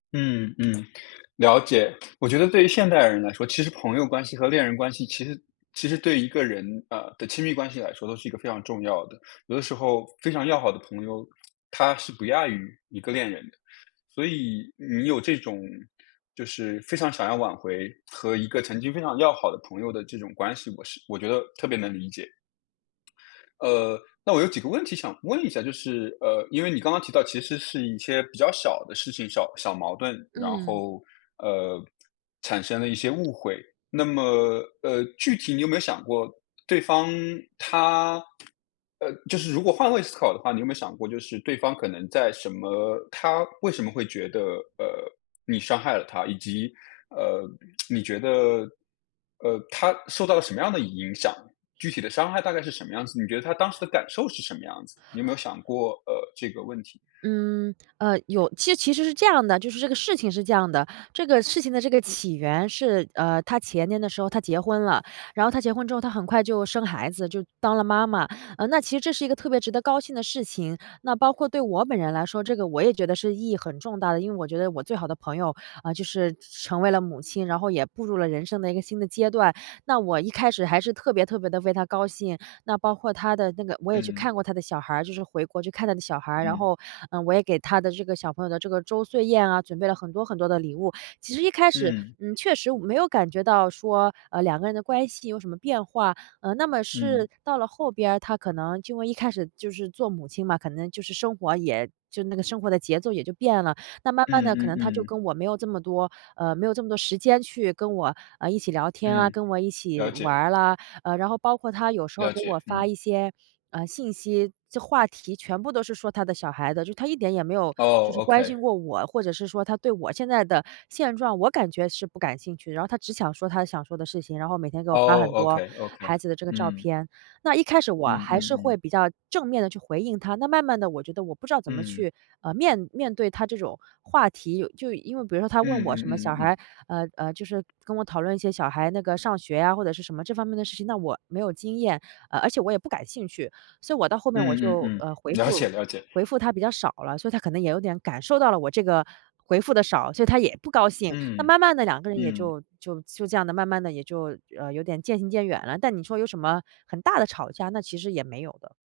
嗯，嗯，了解。我觉得对于现代人来说，其实朋友关系和恋人关系其实其实对一个人呃，的亲密关系来说都是一个非常重要的。有的时候非常要好的朋友，她是不亚于一个恋人的。所以你有这种就是非常想要挽回和一个曾经非常要好的朋友的这种关系，我是我觉得特别能理解。呃，那我有几个问题想问一下，就是呃，因为你刚刚提到其实是一些比较小的事情，小小矛盾，然嗯。后呃，产生了一些误会，那么呃，具体你有没有想过对方，她呃，就是如果换位思考的话，你有没有想过，就是对方可能在什么她为什么会觉得呃，你伤害了她？以及呃，你觉得呃，她受到的什么样的影响？具体的伤害大概是什么样子？你觉得她当时的感受是什么样子？你有没有想过，呃，这个问题？嗯，呃有，其其实是这样的，就是这个事情是这样的，这个事情的这个起源是呃，她前年的时候她结婚了，然后她结婚之后，她很快就生孩子，就当了妈妈。呃，那其实这是一个特别值得高兴的事情，那包括对我本人来说，这个我也觉得是意义很重大的，因为我觉得我最好的朋友呃，就是成成为了母亲，然后也步入了人生的一个新的阶段。那我一开始还是特别特别地为她高兴，那包括她的那个我也去嗯。看过她的小孩儿，就是回国去看她的小孩儿，然嗯。后呃，我也给她的这个小朋友的这个周岁宴啊，准备了很多很多的礼物。其实一开始，嗯。嗯，确实我没有感觉到说呃，两个人的关系有什么变化，呃，那么是嗯。到了后边儿，她可能就一开始就是做母亲嘛，可能就是生活也就那个生活的节奏也就变了。那慢慢嗯，地，可嗯，能她就嗯。跟我没有这么多呃，没有这么多时间去跟我呃，一起聊天啊、嗯，跟我一起了玩解。儿了，呃，然后包括她有时候了给解，我发嗯。一些呃，信息，这话题全部都是说她的小孩子，就她一点也没有就哦是关心，Okay。过我，或者是说她对我现在的现状，我感觉是不感兴趣。然后她只想说她想说的事情，然后每天给我发很哦多，Okay Okay，孩子的这个照嗯。片。那一开始，我嗯，还嗯，是会嗯。比较正面地去回应她，那慢慢地，我觉得我不知道怎么嗯。去呃，面面对她这种话题。有就因为比如说她问嗯，我嗯，什么嗯，嗯，小嗯。孩，呃，呃，就是跟我讨论一些小孩那个上学呀，或者是什么这方面的事情，那我没有经验，呃，而且我也不感兴趣。所以我到后面我嗯，嗯，就嗯，呃，回了解，复了解。回复她比较少了。所以她可能也有点感受到了我这个回复得少，所以她也不高兴。那嗯，慢慢地，两个人也嗯。就就就这样的慢慢地也就呃，有点渐行渐远了。但你说有什么很大的吵架，那其实也没有的。